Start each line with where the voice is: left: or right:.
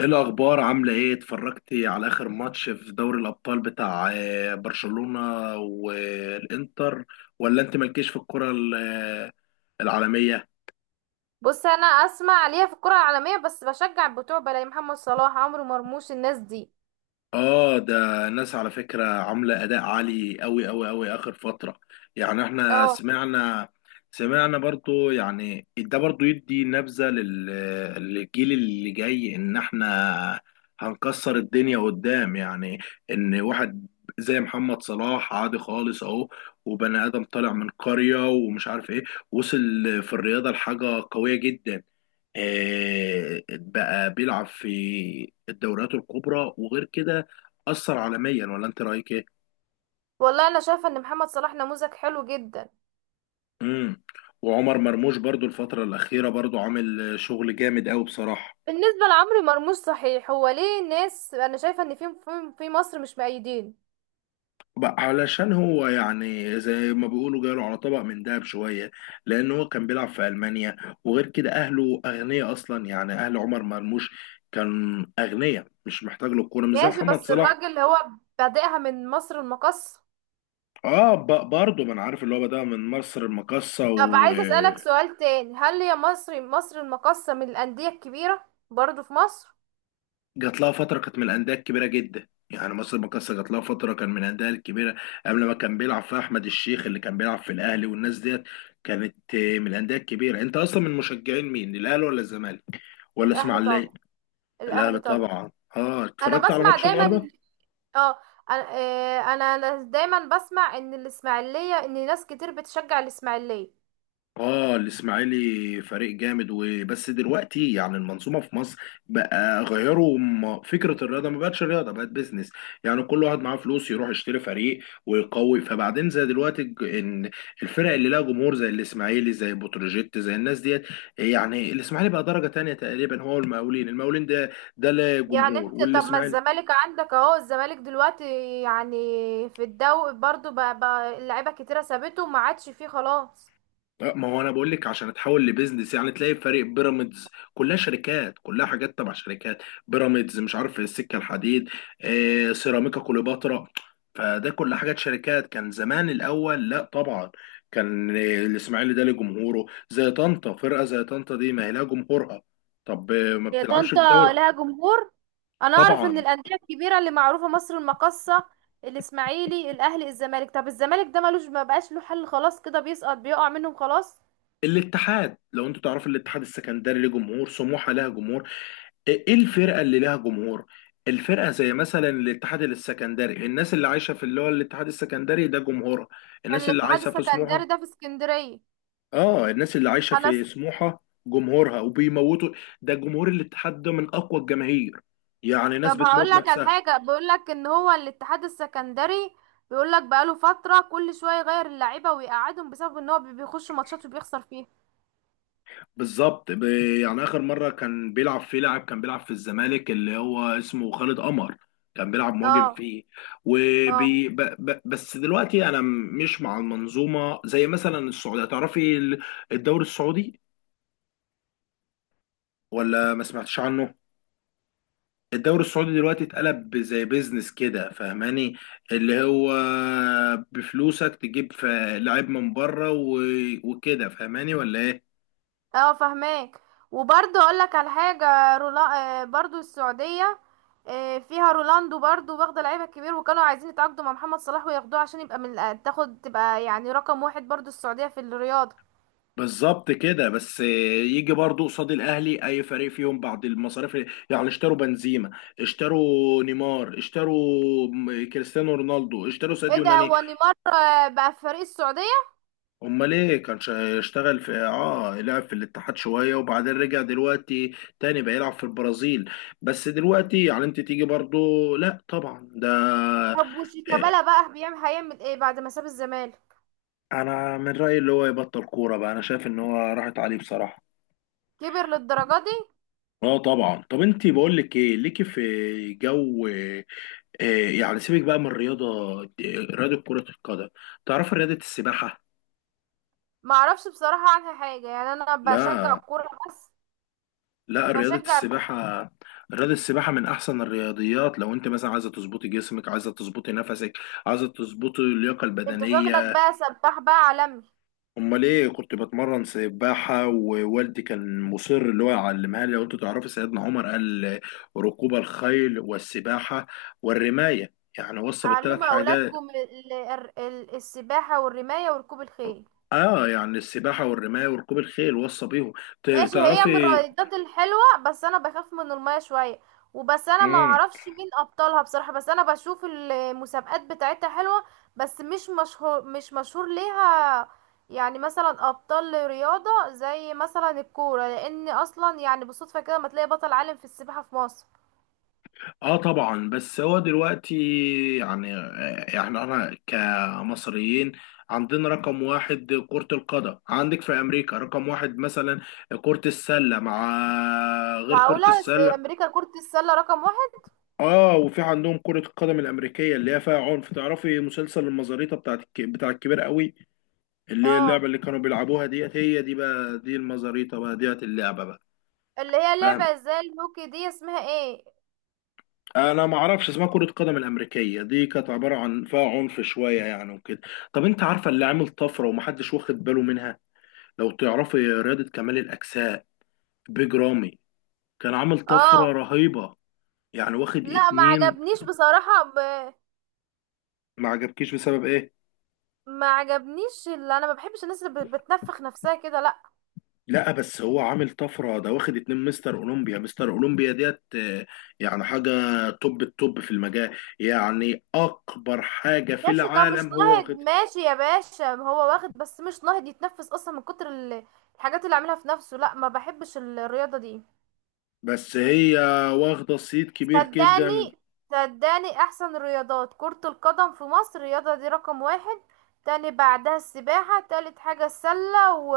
left: ايه الاخبار، عامله ايه؟ اتفرجتي على اخر ماتش في دوري الابطال بتاع برشلونه والانتر؟ ولا انت مالكيش في الكره العالميه؟
right: بص، انا اسمع عليها في الكرة العالمية بس بشجع بتوع بلاي محمد صلاح، عمرو مرموش، الناس دي.
left: اه، ده ناس على فكرة عاملة أداء عالي أوي أوي أوي آخر فترة. يعني احنا
right: اه،
left: سمعنا برضو، يعني ده برضو يدي نبذة للجيل اللي جاي، إن احنا هنكسر الدنيا قدام، يعني إن واحد زي محمد صلاح عادي خالص أهو، وبني آدم طالع من قرية ومش عارف إيه، وصل في الرياضة لحاجة قوية جدا. بقى بيلعب في الدوريات الكبرى وغير كده، أثر عالميا. ولا أنت رأيك إيه؟
right: والله انا شايفة ان محمد صلاح نموذج حلو جدا.
left: امم. وعمر مرموش برضو الفترة الأخيرة برضو عامل شغل جامد أوي بصراحة.
right: بالنسبة لعمرو مرموش، صحيح هو ليه ناس، انا شايفة ان في مصر مش مؤيدين.
left: بقى علشان هو يعني زي ما بيقولوا جاله على طبق من دهب شوية، لأن هو كان بيلعب في ألمانيا، وغير كده أهله أغنياء أصلا. يعني أهل عمر مرموش كان أغنياء، مش محتاج له الكورة، مش زي
right: ماشي،
left: محمد
right: بس
left: صلاح.
right: الراجل هو بادئها من مصر المقاصة.
left: اه، برضه ما انا عارف اللي هو بدأ من مصر المقاصة.
right: طب عايزة اسألك سؤال تاني، هل هي مصر المقاصة من الأندية الكبيرة برضو في مصر؟
left: جات لها فترة كانت من الأندية الكبيرة جدا، يعني مصر المقاصة جات لها فترة كان من الأندية الكبيرة، قبل ما كان بيلعب فيها أحمد الشيخ اللي كان بيلعب في الأهلي والناس ديت. كانت من الأندية الكبيرة. أنت أصلا من مشجعين مين، الأهلي ولا الزمالك ولا
right: الاهلي
left: إسماعيلية؟
right: طبعا.
left: الأهلي
right: الاهلي طبعا.
left: طبعا. أه،
right: انا
left: اتفرجت على
right: بسمع
left: ماتش
right: دايما
left: النهاردة.
right: اه انا آه، انا أنا دايما بسمع ان الاسماعيليه، ان ناس كتير بتشجع الاسماعيليه.
left: اه، الاسماعيلي فريق جامد. وبس دلوقتي يعني المنظومه في مصر بقى غيروا فكره الرياضه، ما بقتش رياضه، بقت بيزنس. يعني كل واحد معاه فلوس يروح يشتري فريق ويقوي، فبعدين زي دلوقتي ان الفرق اللي لها جمهور زي الاسماعيلي زي بتروجيت زي الناس ديت. يعني الاسماعيلي بقى درجه تانية تقريبا، هو المقاولين. المقاولين ده لا
right: يعني
left: جمهور،
right: انت، طب ما
left: والاسماعيلي.
right: الزمالك عندك اهو، الزمالك دلوقتي يعني في الدوري برضو بقى اللعيبه كتيره سابته وما عادش فيه خلاص.
left: ما هو انا بقول لك، عشان تحول لبيزنس، يعني تلاقي فريق بيراميدز كلها شركات، كلها حاجات تبع شركات، بيراميدز مش عارف، السكه الحديد، سيراميكا كليوباترا، فده كل حاجات شركات. كان زمان الاول لا طبعا، كان الاسماعيلي ده ليه جمهوره، زي طنطا، فرقه زي طنطا دي ما هي لها جمهورها. طب ما
right: هي
left: بتلعبش في
right: طنطا
left: الدوري.
right: لها جمهور. انا اعرف ان
left: طبعا.
right: الانديه الكبيره اللي معروفه مصر المقاصه، الاسماعيلي، الاهلي، الزمالك. طب الزمالك ده ملوش، ما بقاش له حل، خلاص كده بيسقط بيقع منهم خلاص.
left: الاتحاد، لو انتوا تعرفوا الاتحاد السكندري ليه جمهور، سموحه لها جمهور. ايه، إيه الفرقه اللي لها جمهور؟ الفرقه زي مثلا الاتحاد السكندري، الناس اللي عايشه في اللي هو الاتحاد السكندري ده جمهورها الناس اللي
right: الاتحاد
left: عايشه في
right: السكندري
left: سموحه.
right: ده في اسكندريه.
left: اه، الناس اللي عايشه
right: انا،
left: في سموحه جمهورها، وبيموتوا. ده جمهور الاتحاد، ده من اقوى الجماهير، يعني ناس
right: طب
left: بتموت
right: هقول لك على
left: نفسها.
right: حاجه، بيقول لك ان هو الاتحاد السكندري بيقول لك بقاله فتره كل شويه يغير اللعيبه ويقعدهم بسبب ان هو بيخش ماتشات وبيخسر فيها.
left: بالظبط. يعني اخر مره كان بيلعب فيه لاعب كان بيلعب في الزمالك اللي هو اسمه خالد قمر، كان بيلعب مهاجم
right: اه،
left: فيه.
right: اه،
left: وبي ب ب بس دلوقتي انا مش مع المنظومه. زي مثلا السعوديه، تعرفي الدوري السعودي ولا ما سمعتش عنه؟ الدوري السعودي دلوقتي اتقلب زي بيزنس كده، فاهماني؟ اللي هو بفلوسك تجيب لعيب من بره وكده، فاهماني ولا ايه؟
right: اه، فهماك. وبرضه اقول لك على حاجه، رولا. برضه السعوديه، فيها رونالدو برضه واخده لعيبه كبير، وكانوا عايزين يتعاقدوا مع محمد صلاح وياخدوه عشان يبقى من الأ- تاخد تبقى يعني رقم واحد، برضه السعوديه في الرياضه.
left: بالظبط كده، بس يجي برضو قصاد الاهلي اي فريق فيهم بعد المصاريف. يعني اشتروا بنزيما، اشتروا نيمار، اشتروا كريستيانو رونالدو، اشتروا
right: ايه
left: ساديو
right: ده؟
left: ماني.
right: هو نيمار بقى في فريق السعوديه؟
left: امال ايه، كان اشتغل في، اه، لعب في الاتحاد شويه، وبعدين رجع دلوقتي تاني بقى يلعب في البرازيل. بس دلوقتي يعني انت تيجي برضو، لا طبعا ده.
right: طب
left: اه،
right: وشيكابالا بقى هيعمل ايه بعد ما ساب الزمالك؟
left: انا من رايي اللي هو يبطل كوره بقى، انا شايف ان هو راحت عليه بصراحه.
right: كبر للدرجة دي؟
left: اه طبعا. طب انت بقول لك ايه، ليكي في جو إيه، يعني سيبك بقى من الرياضة، رياضة كرة القدم، تعرف رياضة السباحة؟
right: ما اعرفش بصراحة عنها حاجة، يعني انا بشجع
left: لا،
right: الكورة بس
left: لا رياضة
right: بشجع.
left: السباحة. رياضة السباحة من أحسن الرياضيات، لو أنت مثلا عايزة تظبطي جسمك، عايزة تظبطي نفسك، عايزة تظبطي اللياقة
right: انت شكلك
left: البدنية.
right: بقى سباح بقى عالمي.
left: أمال إيه، كنت بتمرن سباحة، ووالدي كان مصر اللي هو يعلمها لي. لو أنتوا تعرفوا سيدنا عمر قال: ركوب الخيل والسباحة والرماية، يعني وصى بالثلاث
right: علموا
left: حاجات.
right: اولادكم السباحة والرماية وركوب الخيل.
left: اه، يعني السباحه والرمايه وركوب الخيل وصى بيهم.
right: ماشي، هي من
left: تعرفي.
right: الرايدات الحلوة بس انا بخاف من المية شوية، وبس انا ما
left: مم.
right: اعرفش مين ابطالها بصراحة، بس انا بشوف المسابقات بتاعتها حلوة. بس مش مشهور، مش مشهور ليها. يعني مثلا ابطال رياضة زي مثلا الكورة، لان اصلا يعني بالصدفة كده ما تلاقي بطل عالم في السباحة في مصر.
left: اه طبعا، بس هو دلوقتي يعني، يعني انا كمصريين عندنا رقم واحد كرة القدم. عندك في امريكا رقم واحد مثلا كرة السلة، مع، غير كرة
right: معقولة؟
left: السلة.
right: امريكا كرة السلة رقم واحد؟
left: اه، وفي عندهم كرة القدم الامريكية اللي هي فيها عنف. تعرفي مسلسل المزاريطة بتاعت بتاع الكبير قوي؟ اللي هي اللعبة
right: اه،
left: اللي كانوا بيلعبوها ديت، هي دي بقى دي المزاريطة بقى ديت اللعبة بقى.
right: اللي هي
left: فاهم.
right: لعبة زي الهوكي دي اسمها ايه؟
left: انا ما اعرفش اسمها، كرة قدم الامريكية دي كانت عبارة عن فيها عنف شوية يعني وكده. طب انت عارفة اللي عامل طفرة ومحدش واخد باله منها؟ لو تعرفي رياضة كمال الاجساء، بيج رامي كان عامل
right: اه،
left: طفرة رهيبة. يعني واخد
right: لا، ما
left: 2.
right: عجبنيش بصراحة
left: ما عجبكيش بسبب ايه؟
right: ما عجبنيش، اللي انا ما بحبش الناس اللي بتنفخ نفسها كده، لا.
left: لا، بس هو عامل طفرة، ده واخد 2 مستر اولمبيا. مستر اولمبيا ديت يعني حاجة، توب التوب في المجال، يعني اكبر حاجة في
right: ماشي ده مش
left: العالم هو
right: ناهض،
left: واخد.
right: ماشي يا باشا، ما هو واخد بس مش ناهض يتنفس اصلا من كتر الحاجات اللي عاملها في نفسه، لا ما بحبش الرياضة دي.
left: بس هي واخدة صيت كبير جدا.
right: صدقني، صدقني، احسن الرياضات كرة القدم في مصر، الرياضة دي رقم واحد. تاني بعدها السباحة، تالت حاجة السلة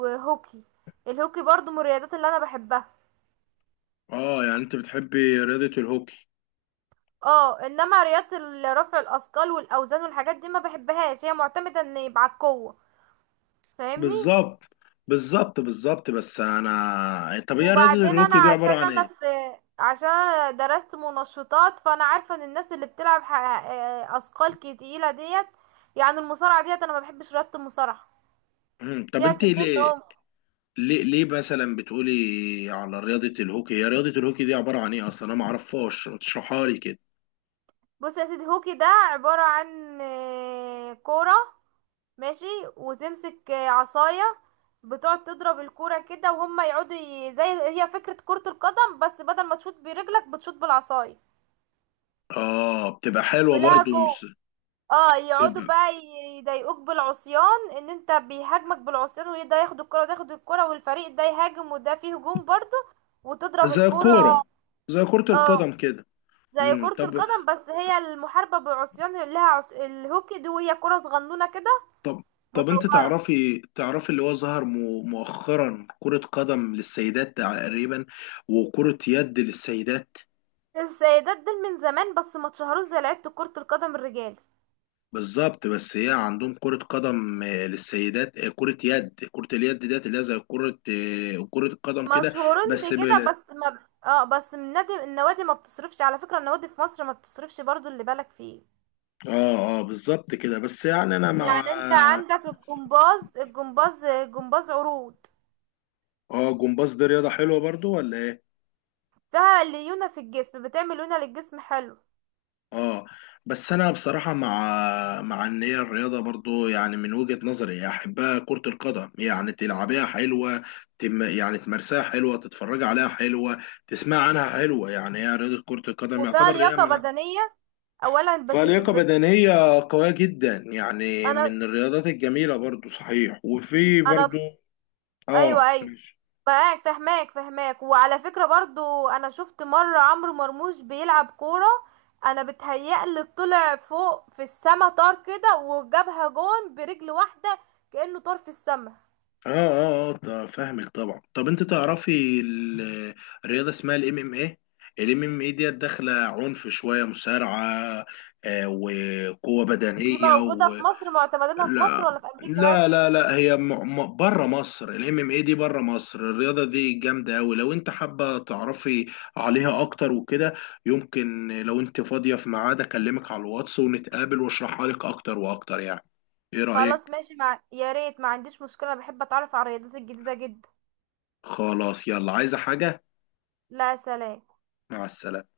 right: وهوكي. الهوكي برضو من الرياضات اللي انا بحبها.
left: اه، يعني انت بتحبي رياضة الهوكي.
right: اه، انما رياضة رفع الاثقال والاوزان والحاجات دي ما بحبهاش، هي معتمدة ان يبقى على القوة. فاهمني؟
left: بالظبط بالظبط بالظبط، بس انا، طب هي رياضة
right: وبعدين انا
left: الهوكي دي عبارة عن ايه؟
right: عشان انا درست منشطات، فانا عارفة ان الناس اللي بتلعب اثقال تقيلة ديت، يعني المصارعة ديت، انا ما بحبش رياضة المصارعة.
left: مم. طب
right: فيها
left: انت
right: كمية
left: ليه
right: عمق.
left: ليه ليه مثلا بتقولي على رياضة الهوكي، هي رياضة الهوكي دي عبارة عن ايه اصلا، انا معرفهاش، ما تشرحها لي كده.
right: بص يا سيدي، هوكي ده عبارة عن كورة، ماشي، وتمسك عصاية، بتقعد تضرب الكورة كده وهما يقعدوا زي، هي فكرة كرة القدم بس بدل ما تشوط برجلك بتشوط بالعصاية.
left: اه بتبقى حلوة برضو
right: بلهجه.
left: مس-
right: اه، يقعدوا
left: بتبقى
right: بقى يضايقوك بالعصيان، ان انت بيهاجمك بالعصيان وده ياخد الكرة وده ياخد الكرة، والفريق ده يهاجم وده فيه هجوم برضه. وتضرب
left: زي
right: الكرة.
left: الكورة، زي كرة
right: اه،
left: القدم كده.
right: زي
left: مم.
right: كرة القدم بس هي المحاربة بالعصيان اللي لها الهوكي دي، وهي كرة صغنونة كده
left: طب طب انت
right: مدورة.
left: تعرفي اللي هو ظهر مؤخرا كرة قدم للسيدات تقريبا، وكرة يد للسيدات.
right: السيدات دول من زمان بس ما اتشهروش زي لعيبة كرة القدم الرجال.
left: بالظبط، بس هي عندهم كرة قدم للسيدات، كرة يد. كرة اليد ديت اللي هي زي كرة كرة القدم كده.
right: مشهورين
left: بس
right: بكده، بس ما اه بس من نادي، النوادي ما بتصرفش على فكرة، النوادي في مصر ما بتصرفش برضو اللي بالك فيه.
left: بالظبط كده، بس يعني انا مع.
right: يعني انت عندك الجمباز، جمباز عروض.
left: اه، جمباز دي رياضة حلوة برضو ولا ايه؟
right: فيها ليونة في الجسم، بتعمل ليونة للجسم، حلو.
left: اه بس انا بصراحه مع ان هي الرياضه برضو يعني من وجهه نظري احبها كره القدم، يعني تلعبيها حلوه، تم يعني تمارسها حلوه، تتفرج عليها حلوه، تسمع عنها حلوه، يعني هي رياضه كره القدم
right: وفيها
left: يعتبر رياضه
right: لياقة
left: من،
right: بدنية. اولا
left: فلياقه بدنيه قويه جدا، يعني
right: انا
left: من الرياضات الجميله برضو صحيح. وفي
right: انا
left: برضو، اه
right: ايوه، ايوه،
left: ماشي.
right: معاك، فهماك، فهماك. وعلى فكرة برضو انا شفت مرة عمرو مرموش بيلعب كورة، انا بتهيألي طلع فوق في السما، طار كده وجابها جون برجل واحدة، كأنه طار في السما.
left: اه اه اه طب فاهمك طبعا. طب انت تعرفي الرياضه اسمها الMMA. الام ام ايه ديت داخله عنف شويه، مصارعه وقوه
right: دي
left: بدنيه
right: موجودة
left: و...
right: في مصر؟ معتمدينها في مصر
left: لا،
right: ولا في امريكا
left: لا
right: بس؟
left: لا لا، هي بره مصر. الMMA دي بره مصر، الرياضه دي جامده قوي. لو انت حابه تعرفي عليها اكتر وكده، يمكن لو انت فاضيه في ميعاد اكلمك على الواتس ونتقابل واشرحها لك اكتر واكتر، يعني، ايه
right: خلاص
left: رايك؟
right: ماشي، مع يا ريت ما عنديش مشكلة، بحب اتعرف على الرياضات الجديدة جدا.
left: خلاص، يلا عايزه حاجه.
right: لا، سلام.
left: مع السلامه.